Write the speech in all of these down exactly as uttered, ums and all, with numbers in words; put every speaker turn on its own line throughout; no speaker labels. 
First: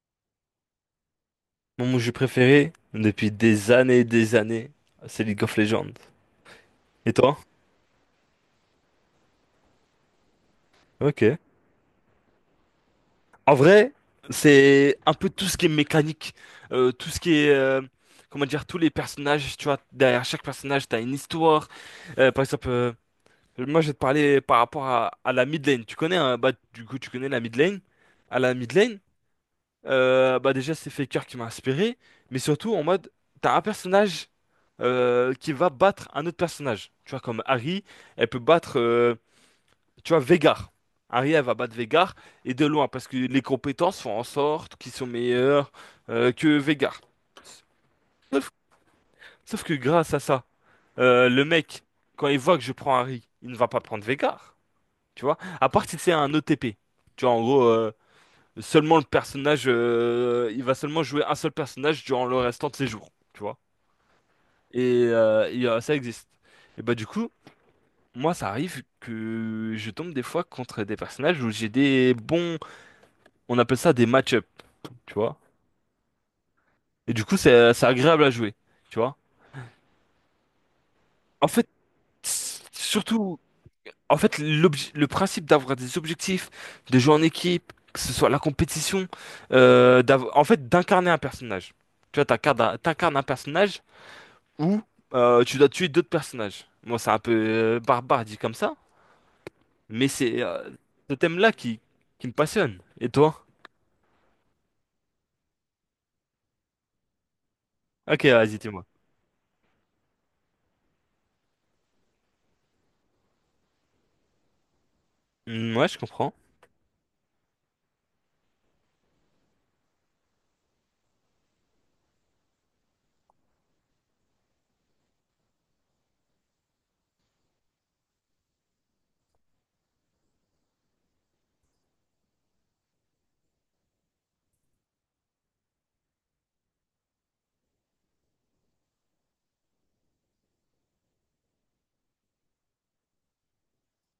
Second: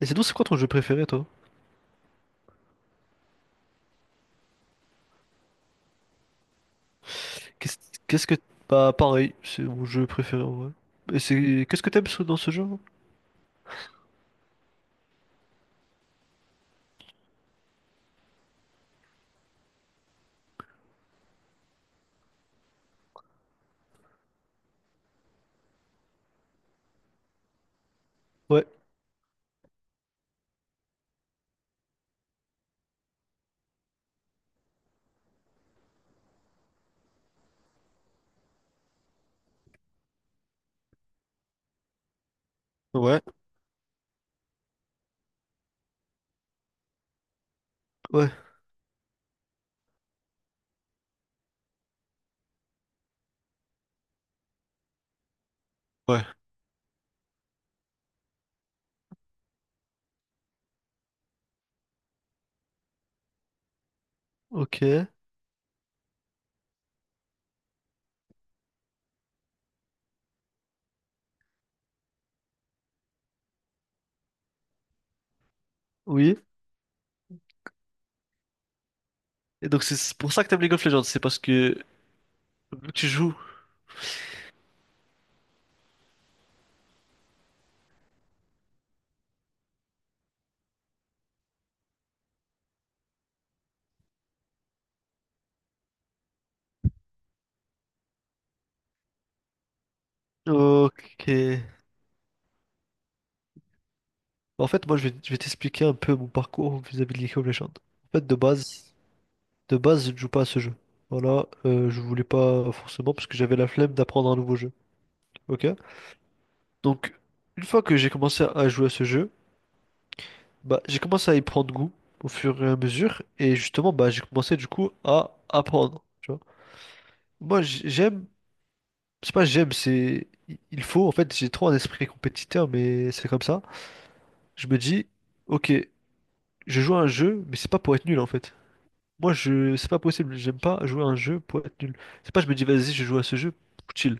Et sinon, c'est quoi ton jeu préféré, toi?
Mon jeu préféré, depuis des années et des années, c'est League of Legends. Et toi?
Qu'est-ce qu'est-ce que... Bah, pareil, c'est mon jeu préféré, en vrai. Et
Ok.
c'est... Qu'est-ce que t'aimes sur- dans ce jeu?
En vrai, c'est un peu tout ce qui est mécanique, euh, tout ce qui est, euh, comment dire, tous les personnages, tu vois, derrière chaque personnage, t'as une histoire. Euh, par exemple, euh, moi, je vais te parler par rapport à, à la mid lane. Tu connais, hein, bah, du coup, tu connais la mid lane? À la
Ouais,
mid lane, Euh, bah déjà c'est Faker qui m'a inspiré, mais surtout en mode t'as un personnage euh, qui va battre un autre personnage. Tu vois comme Harry, elle peut battre, euh, tu vois Veigar. Harry elle va battre Veigar et de loin parce que
ouais,
les compétences font en sorte qu'ils sont meilleurs euh, que Veigar.
ouais,
Sauf, sauf que grâce à ça, euh, le mec quand il voit que je prends Harry, il ne va pas prendre Veigar. Tu vois, à part si c'est
ouais,
un O T P. Tu vois en gros. euh, Seulement le personnage, euh, il va seulement jouer un seul personnage durant le restant de ses jours, tu vois. Et,
ok,
euh, et, euh, ça existe. Et bah du coup, moi ça arrive que je tombe des fois contre des personnages où j'ai des bons, on appelle ça des match-up, tu vois.
oui.
Et du coup, c'est c'est agréable à jouer, tu vois.
Et donc, c'est pour ça que t'aimes League of Legends, c'est parce
En fait,
que...
s-
vu que tu joues...
surtout, en fait, l'obje- le principe d'avoir des objectifs, de jouer en équipe, que ce soit la compétition, euh, d'av- en fait, d'incarner un personnage. Tu vois, t'incarnes un t'incarnes un personnage ou euh, tu dois tuer d'autres personnages. Moi, c'est un peu euh, barbare dit comme ça, mais c'est euh, ce
Ok.
thème-là qui, qui me passionne. Et toi?
En fait, moi, je vais, je vais t'expliquer un peu mon parcours vis-à-vis de League of Legends. En
Ok,
fait, de
vas-y, dis-moi.
base, de base, je ne joue pas à ce jeu. Voilà, euh, je voulais pas forcément parce que j'avais la flemme d'apprendre un nouveau jeu. Ok?
Hmm, ouais, je comprends.
Donc, une fois que j'ai commencé à jouer à ce jeu, bah, j'ai commencé à y prendre goût au fur et à mesure, et justement, bah, j'ai commencé du coup à apprendre, tu vois. Moi, j- j'aime, c'est pas j'aime, c'est il faut, en fait, j'ai trop un esprit compétiteur, mais c'est comme ça. Je me dis, ok, je joue à un jeu, mais c'est pas pour être nul en fait. Moi, je, c'est pas possible, j'aime pas jouer à un jeu pour être nul. C'est pas, je me dis, vas-y, je joue à ce jeu, chill.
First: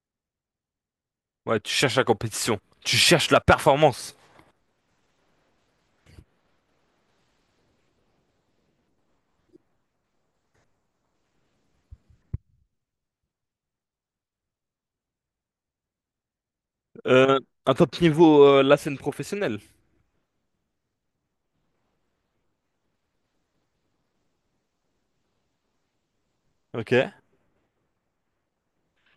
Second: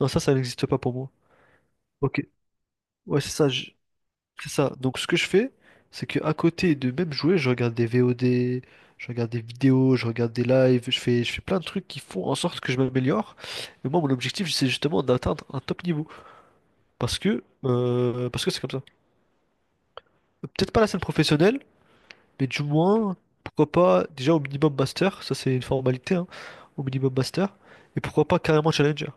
Non, ça, ça n'existe pas pour moi.
Ouais, tu cherches la
Ok,
compétition. Tu
ouais, c'est
cherches la
ça, je-
performance.
c'est ça. Donc ce que je fais, c'est que à côté de même jouer, je regarde des V O D, je regarde des vidéos, je regarde des lives, je fais, je fais plein de trucs qui font en sorte que je m'améliore. Mais moi, mon objectif, c'est justement d'atteindre un top niveau. Parce
Euh,
que,
un top
euh,
niveau,
parce que c'est
euh,
comme
la
ça.
scène professionnelle.
Peut-être pas la scène professionnelle, mais du moins, pourquoi pas déjà au minimum master, ça c'est une formalité, hein, au minimum
Ok.
master, et pourquoi pas carrément challenger.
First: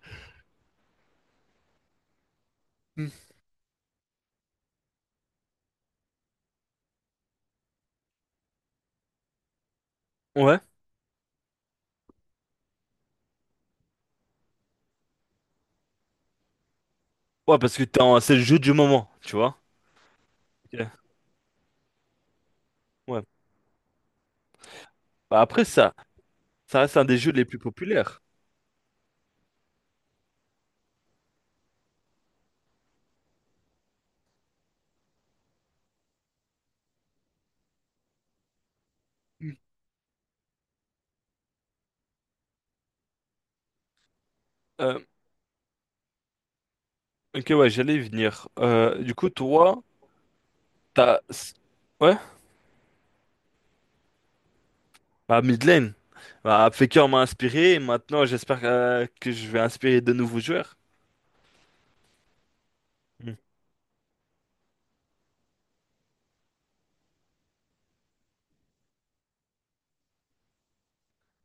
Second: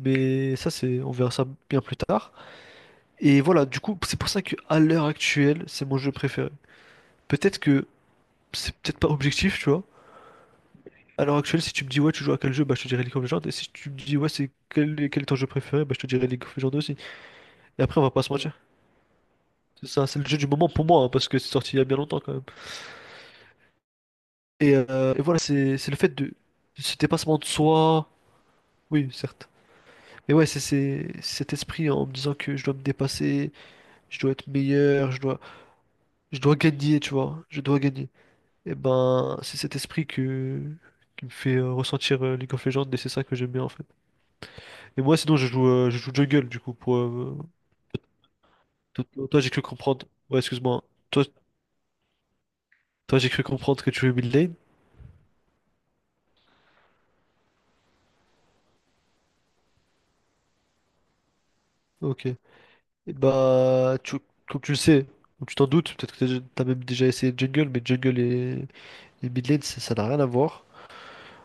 Mais ça, c'est, on verra ça bien plus tard.
Hmm.
Et voilà, du coup, c'est pour ça que à l'heure actuelle, c'est mon jeu préféré. Peut-être que c'est peut-être pas objectif, tu vois.
Ouais.
À l'heure actuelle, si tu me dis ouais, tu joues à quel jeu, bah je te dirai League of Legends. Et si tu me dis ouais, c'est quel, quel est ton jeu préféré, bah je te dirai League of Legends aussi.
Ouais, parce que
Et
t'es
après, on va
en-
pas se
c'est le
mentir.
jeu du moment, tu vois.
C'est ça, c'est le jeu du moment pour moi,
Ok.
hein, parce que c'est sorti il y a bien longtemps quand même.
Ouais.
Et, euh, et voilà,
Bah, après,
c'est c'est
ça,
le fait de
ça
ce
reste un des jeux
dépassement
les
de
plus
soi.
populaires.
Oui, certes. Mais ouais, c'est c'est cet esprit en me disant que je dois me dépasser, je dois être meilleur, je dois, je dois gagner, tu vois. Je dois gagner. Et ben,
Hmm.
c'est cet esprit que, qui me fait euh, ressentir euh, League of Legends et c'est ça que j'aime bien en fait.
Euh,
Et moi, sinon, je joue, euh, je joue jungle, du coup, pour... euh,
ok, ouais, j'allais y venir. Euh, du
to-
coup,
Toi, j'ai cru
toi,
comprendre... Ouais, excuse-moi.
t'as...
Toi,
Ouais?
toi j'ai cru comprendre que tu jouais mid lane.
Bah, mid lane. Bah, Faker m'a inspiré. Et maintenant, j'espère euh, que je vais inspirer de nouveaux joueurs.
Ok. Et
Mm.
bah, tu... comme tu le sais, ou tu t'en doutes, peut-être que t'as t'as même déjà essayé jungle, mais jungle et, et mid lane, ça ça n'a rien à voir.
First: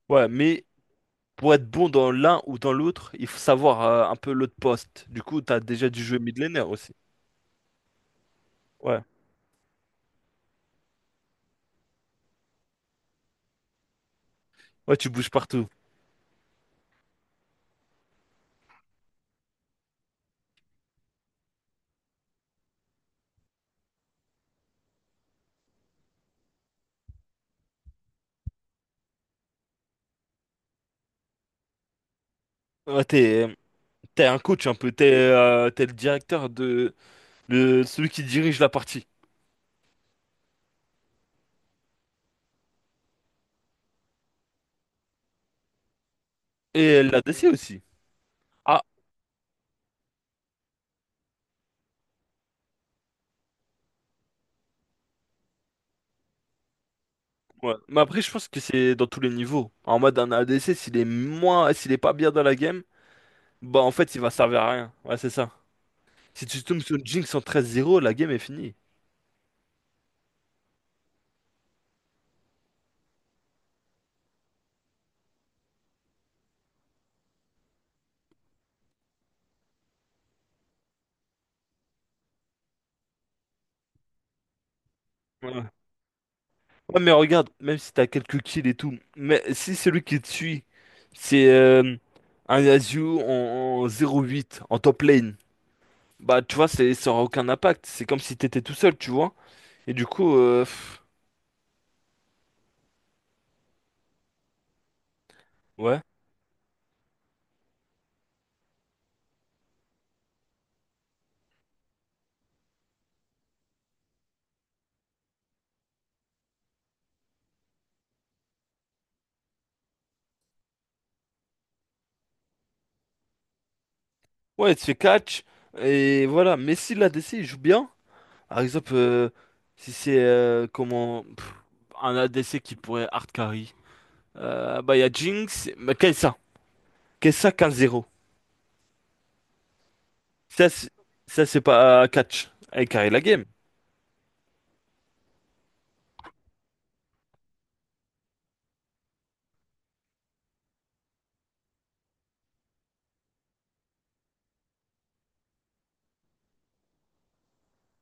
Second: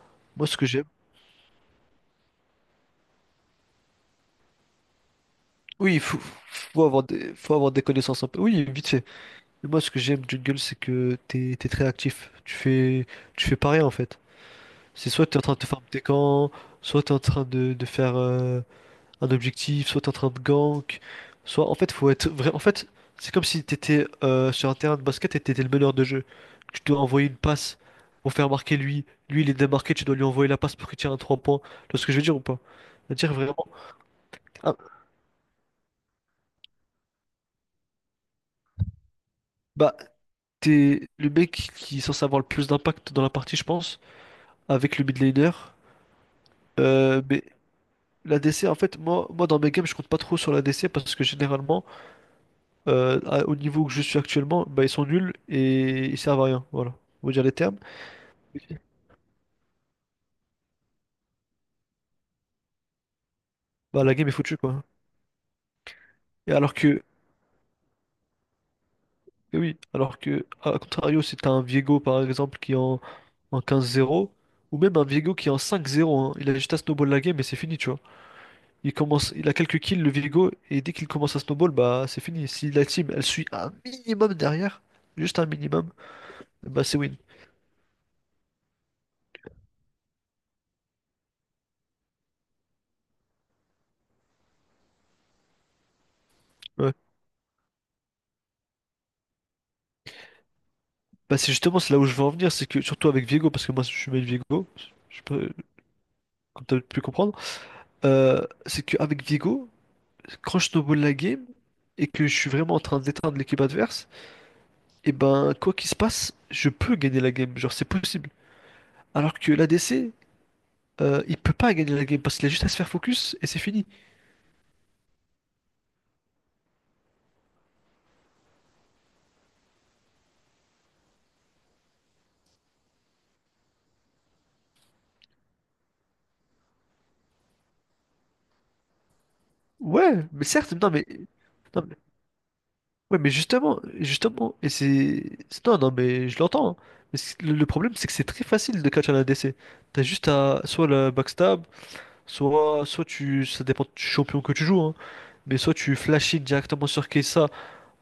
Ouais,
Moi, ce
mais
que j'aime...
pour être bon dans l'un ou dans l'autre, il faut savoir euh, un peu l'autre poste. Du coup, t'as déjà
Oui, il
dû
faut,
jouer mid laner
faut
aussi.
avoir des, faut avoir des connaissances un peu. Oui, vite
Ouais.
fait. Mais moi, ce que j'aime jungle, c'est que t'es, t'es très actif. Tu fais, tu fais pas rien, en fait.
Ouais, tu
C'est soit
bouges
t'es en train de te
partout.
farm tes camps, soit t'es en train de, de faire... euh, un objectif, soit t'es en train de gank, soit en fait faut être vrai. En fait, c'est comme si t'étais euh, sur un terrain de basket et t'étais le meneur de jeu. Tu dois envoyer une passe pour faire marquer lui. Lui il est démarqué, tu dois lui envoyer la passe pour qu'il tire un trois points. Tu vois ce que je veux dire ou pas?
Ouais,
C'est-à-dire
t'es,
vraiment.
t'es un coach un
Ah,
peu. T'es euh, t'es le directeur de le, celui qui dirige la partie.
bah t'es le mec qui est censé avoir le plus d'impact dans la partie, je pense, avec le mid laner.
Et
Euh, mais
l'A D C aussi.
l'A D C, en
Ah,
fait, moi, moi dans mes games, je compte pas trop sur la l'A D C parce que généralement. euh, à- au niveau que je suis actuellement, bah, ils sont nuls et ils servent à rien. Voilà. On va dire les
ouais.
termes.
Mais après, je pense que
Ok.
c'est dans tous les niveaux. En mode, un A D C, s'il est moins, s'il est pas bien dans la game, bah en
Bah,
fait,
la
il
game
va
est foutue,
servir à
quoi.
rien. Ouais, c'est ça. Si
Et
tu
alors
tombes sur
que,
une Jinx en treize à zéro, la game est finie.
et oui, alors que, à contrario, si t'as un Viego, par exemple, qui est en, en quinze zéro, ou même un Viego qui est en cinq zéro, hein, il a juste à snowball la game et c'est fini, tu vois. Il commence, il a quelques kills, le Viego, et dès qu'il commence à snowball, bah, c'est fini. Si la team, elle suit un minimum derrière, juste un
Ouais.
minimum, bah, c'est
Ouais, mais
win.
regarde, même si t'as quelques kills et tout, mais si celui qui te suit, c'est euh, un Yasuo en, en zéro huit, en top lane, bah tu vois,
Ouais.
c'est, ça aura aucun impact. C'est comme si t'étais tout seul, tu vois. Et du coup, euh, pff,
Bah, c'est justement, c'est là où je veux en venir, c'est que, surtout avec Viego, parce que moi, je suis main Viego,
ouais.
comme tu as pu comprendre, euh, c'est qu'avec Viego, quand je snowball la game et que je suis vraiment en train d'éteindre l'équipe adverse, et ben quoi qu'il se passe, je peux gagner la game, genre c'est possible. Alors que l'A D C, euh, il peut pas gagner la game parce qu'il a juste à se faire focus et c'est fini.
Ouais, tu fais catch, et voilà. Mais si l'A D C il joue bien, par exemple, euh, si c'est euh, comment pff, un A D C qui pourrait hard carry, euh, bah il y a Jinx, mais Kai'Sa. Kai'Sa quinze zéro.
Ouais, mais
Ça,
certes,
c'est-
non mais,
Ça c'est
non, mais-
pas euh, catch. Avec carré
ouais
la
mais
game.
justement, justement, et c'est, c'est- non non mais je l'entends, hein. Mais c'est- le le problème, c'est que c'est très facile de catch un A D C. T'as juste à soit le backstab, soit, soit tu, ça dépend du champion que tu joues, hein. Mais soit tu flashes directement sur Kessa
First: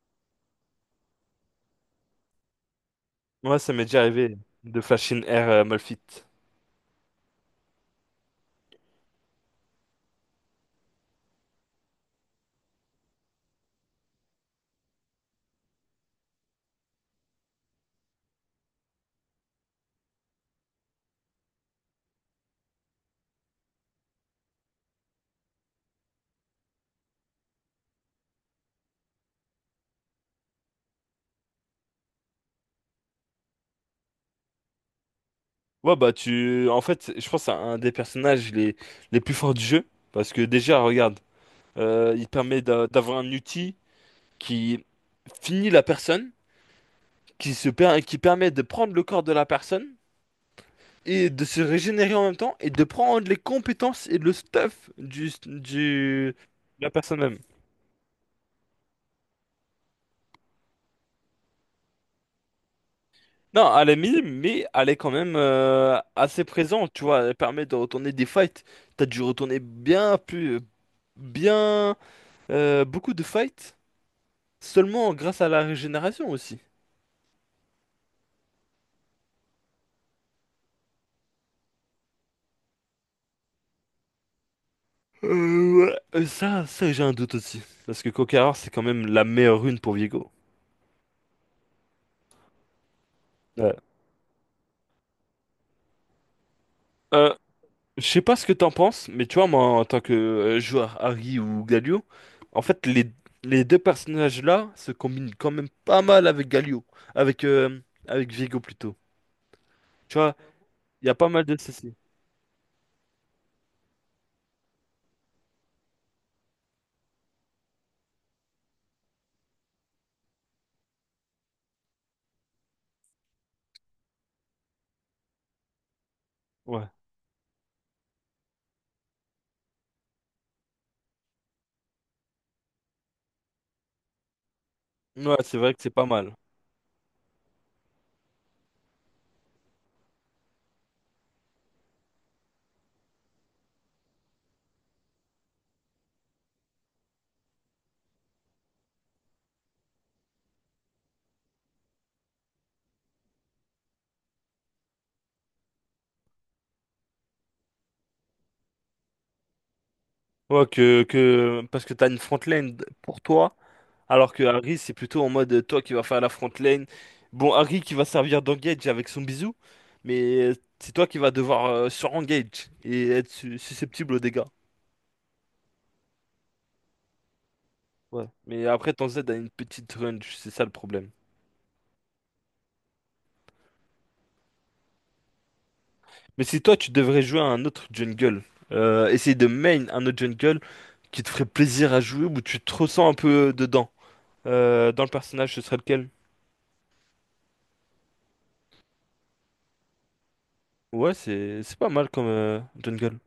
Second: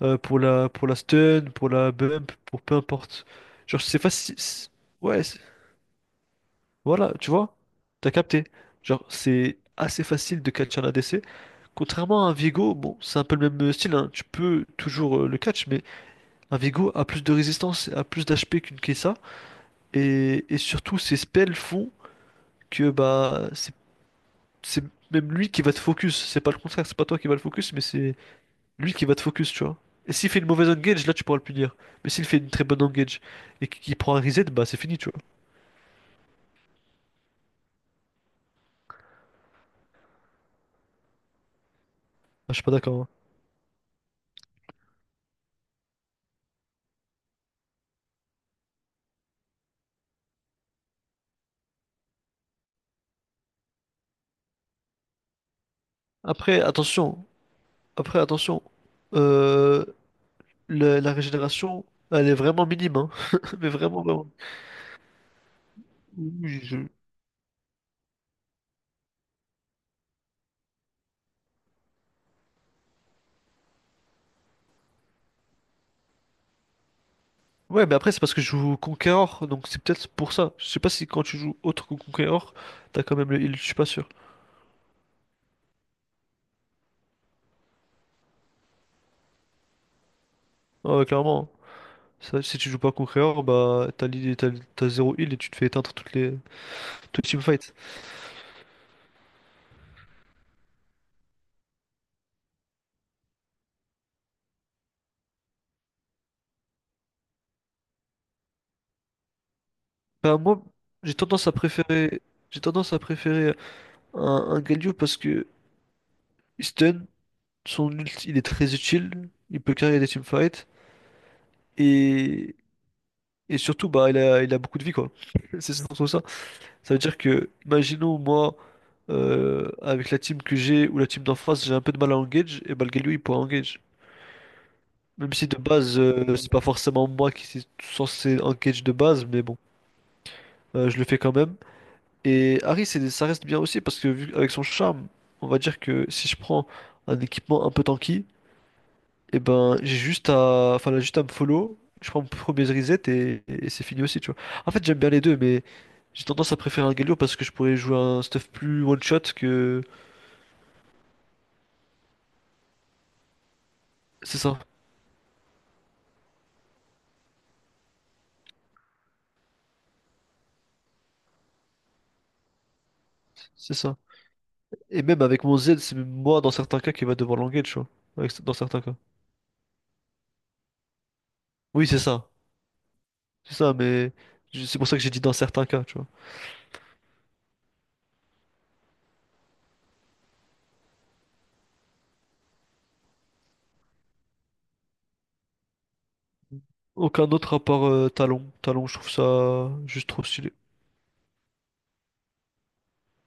euh, pour la, pour la stun, pour la bump, pour peu importe.
Moi, ça
Genre,
m'est
c'est
déjà
facile.
arrivé
c'est-
de flash in
Ouais, c'est-
air euh, Malphite.
voilà, tu vois, t'as capté. Genre, c'est assez facile de catch un A D C. Contrairement à un Viego, bon, c'est un peu le même style, hein. Tu peux toujours euh, le catch, mais un Viego a plus de résistance, a plus d'H P qu'une Kessa. Et, et surtout, ses spells font que bah, c'est c'est même lui qui va te focus. C'est pas le contraire, c'est pas toi qui va le focus, mais c'est. Lui qui va te focus, tu vois. Et s'il fait une mauvaise engage, là tu pourras le punir. Mais s'il fait une très bonne engage et qu'il prend un reset, bah c'est fini, tu vois.
Ouais, bah, tu. En fait, je pense que c'est un des personnages les, les plus forts du jeu. Parce que déjà, regarde, euh, il
Ah, je
permet
suis pas
d'a-
d'accord, hein.
d'avoir un outil qui finit la personne, qui se per- qui permet de prendre le corps de la personne et de se régénérer en même temps et de prendre les compétences et le stuff du, du...
Après,
de la personne
attention.
même.
Après, attention. Euh, la, la régénération, elle est vraiment minime, hein. Mais
Non, elle est
vraiment, vraiment.
minime, mais elle est quand même euh, assez
Oui, je-
présente, tu vois. Elle permet de retourner des fights. T'as dû retourner bien plus, bien, euh, beaucoup de fights seulement grâce à la régénération aussi.
Ouais, mais après, c'est parce que je joue Conqueror, donc c'est peut-être pour ça. Je sais pas si quand tu joues autre que Conqueror, t'as quand même le heal, je suis pas sûr.
Euh, ouais. Euh, ça, ça j'ai un doute aussi. Parce que Conqueror, c'est quand même la meilleure rune pour Viego.
Ah ouais, clairement, hein. Ça, si tu joues pas Conqueror,
Ouais.
bah t'as l'heal, t'as, t'as zéro heal et tu te fais éteindre toutes les, toutes les
Euh,
teamfights.
je sais pas ce que t'en penses, mais tu vois, moi, en tant que euh, joueur Harry ou Galio, en fait, les, les deux personnages-là se combinent quand même pas mal avec Galio. Avec, euh, avec Viego plutôt. Tu vois,
Bah, moi,
il y
j'ai
a pas mal
tendance à
de ceci.
préférer, j'ai tendance à préférer un, un Galio parce que Stun, son ult, il est très utile, il peut carrer des teamfights et, et surtout, bah, il a, il a beaucoup de vie, quoi. C'est surtout ça.
Ouais.
Ça veut dire que, imaginons, moi, euh, avec la team que j'ai ou la team d'en face, j'ai un peu de mal à engage, et bah, le Galio, il pourra engage. Même
Ouais,
si de
c'est vrai que c'est
base,
pas mal.
euh, c'est pas forcément moi qui suis censé engage de base, mais bon, euh, je le fais quand même. Et Harry, c'est- ça reste bien aussi parce que vu avec son charme, on va dire que si je prends un équipement un peu tanky, et ben j'ai juste à, enfin là, juste à me follow, je prends mon premier reset et, et c'est fini aussi, tu vois. En fait, j'aime bien les deux, mais j'ai tendance à préférer un Galio parce que je pourrais jouer un stuff plus one shot que,
Ouais, que, que, parce que t'as une front lane pour toi, alors
c'est
que
ça,
Harry, c'est plutôt en mode euh, toi qui vas faire la front lane. Bon, Harry qui va servir d'engage avec son bisou, mais euh, c'est toi qui vas devoir euh, sur-engage et être su-
c'est ça.
susceptible aux dégâts.
Et même avec mon Z, c'est même moi dans certains cas qui va devoir languer, tu vois.
Ouais.
Avec- Dans
Mais
certains
après,
cas.
ton Z a une petite range, c'est ça le problème.
Oui, c'est ça, c'est ça, mais je- c'est pour ça que j'ai dit dans certains cas, tu vois.
Mais si toi, tu devrais jouer à un autre jungle, euh, essayer de main un autre jungle qui te ferait plaisir à jouer où tu te ressens un peu dedans. Euh, dans le personnage, ce serait lequel?
Aucun autre à part euh, Talon. Talon, je trouve ça euh, juste trop stylé.
Ouais, c'est c'est pas mal comme euh, jungle.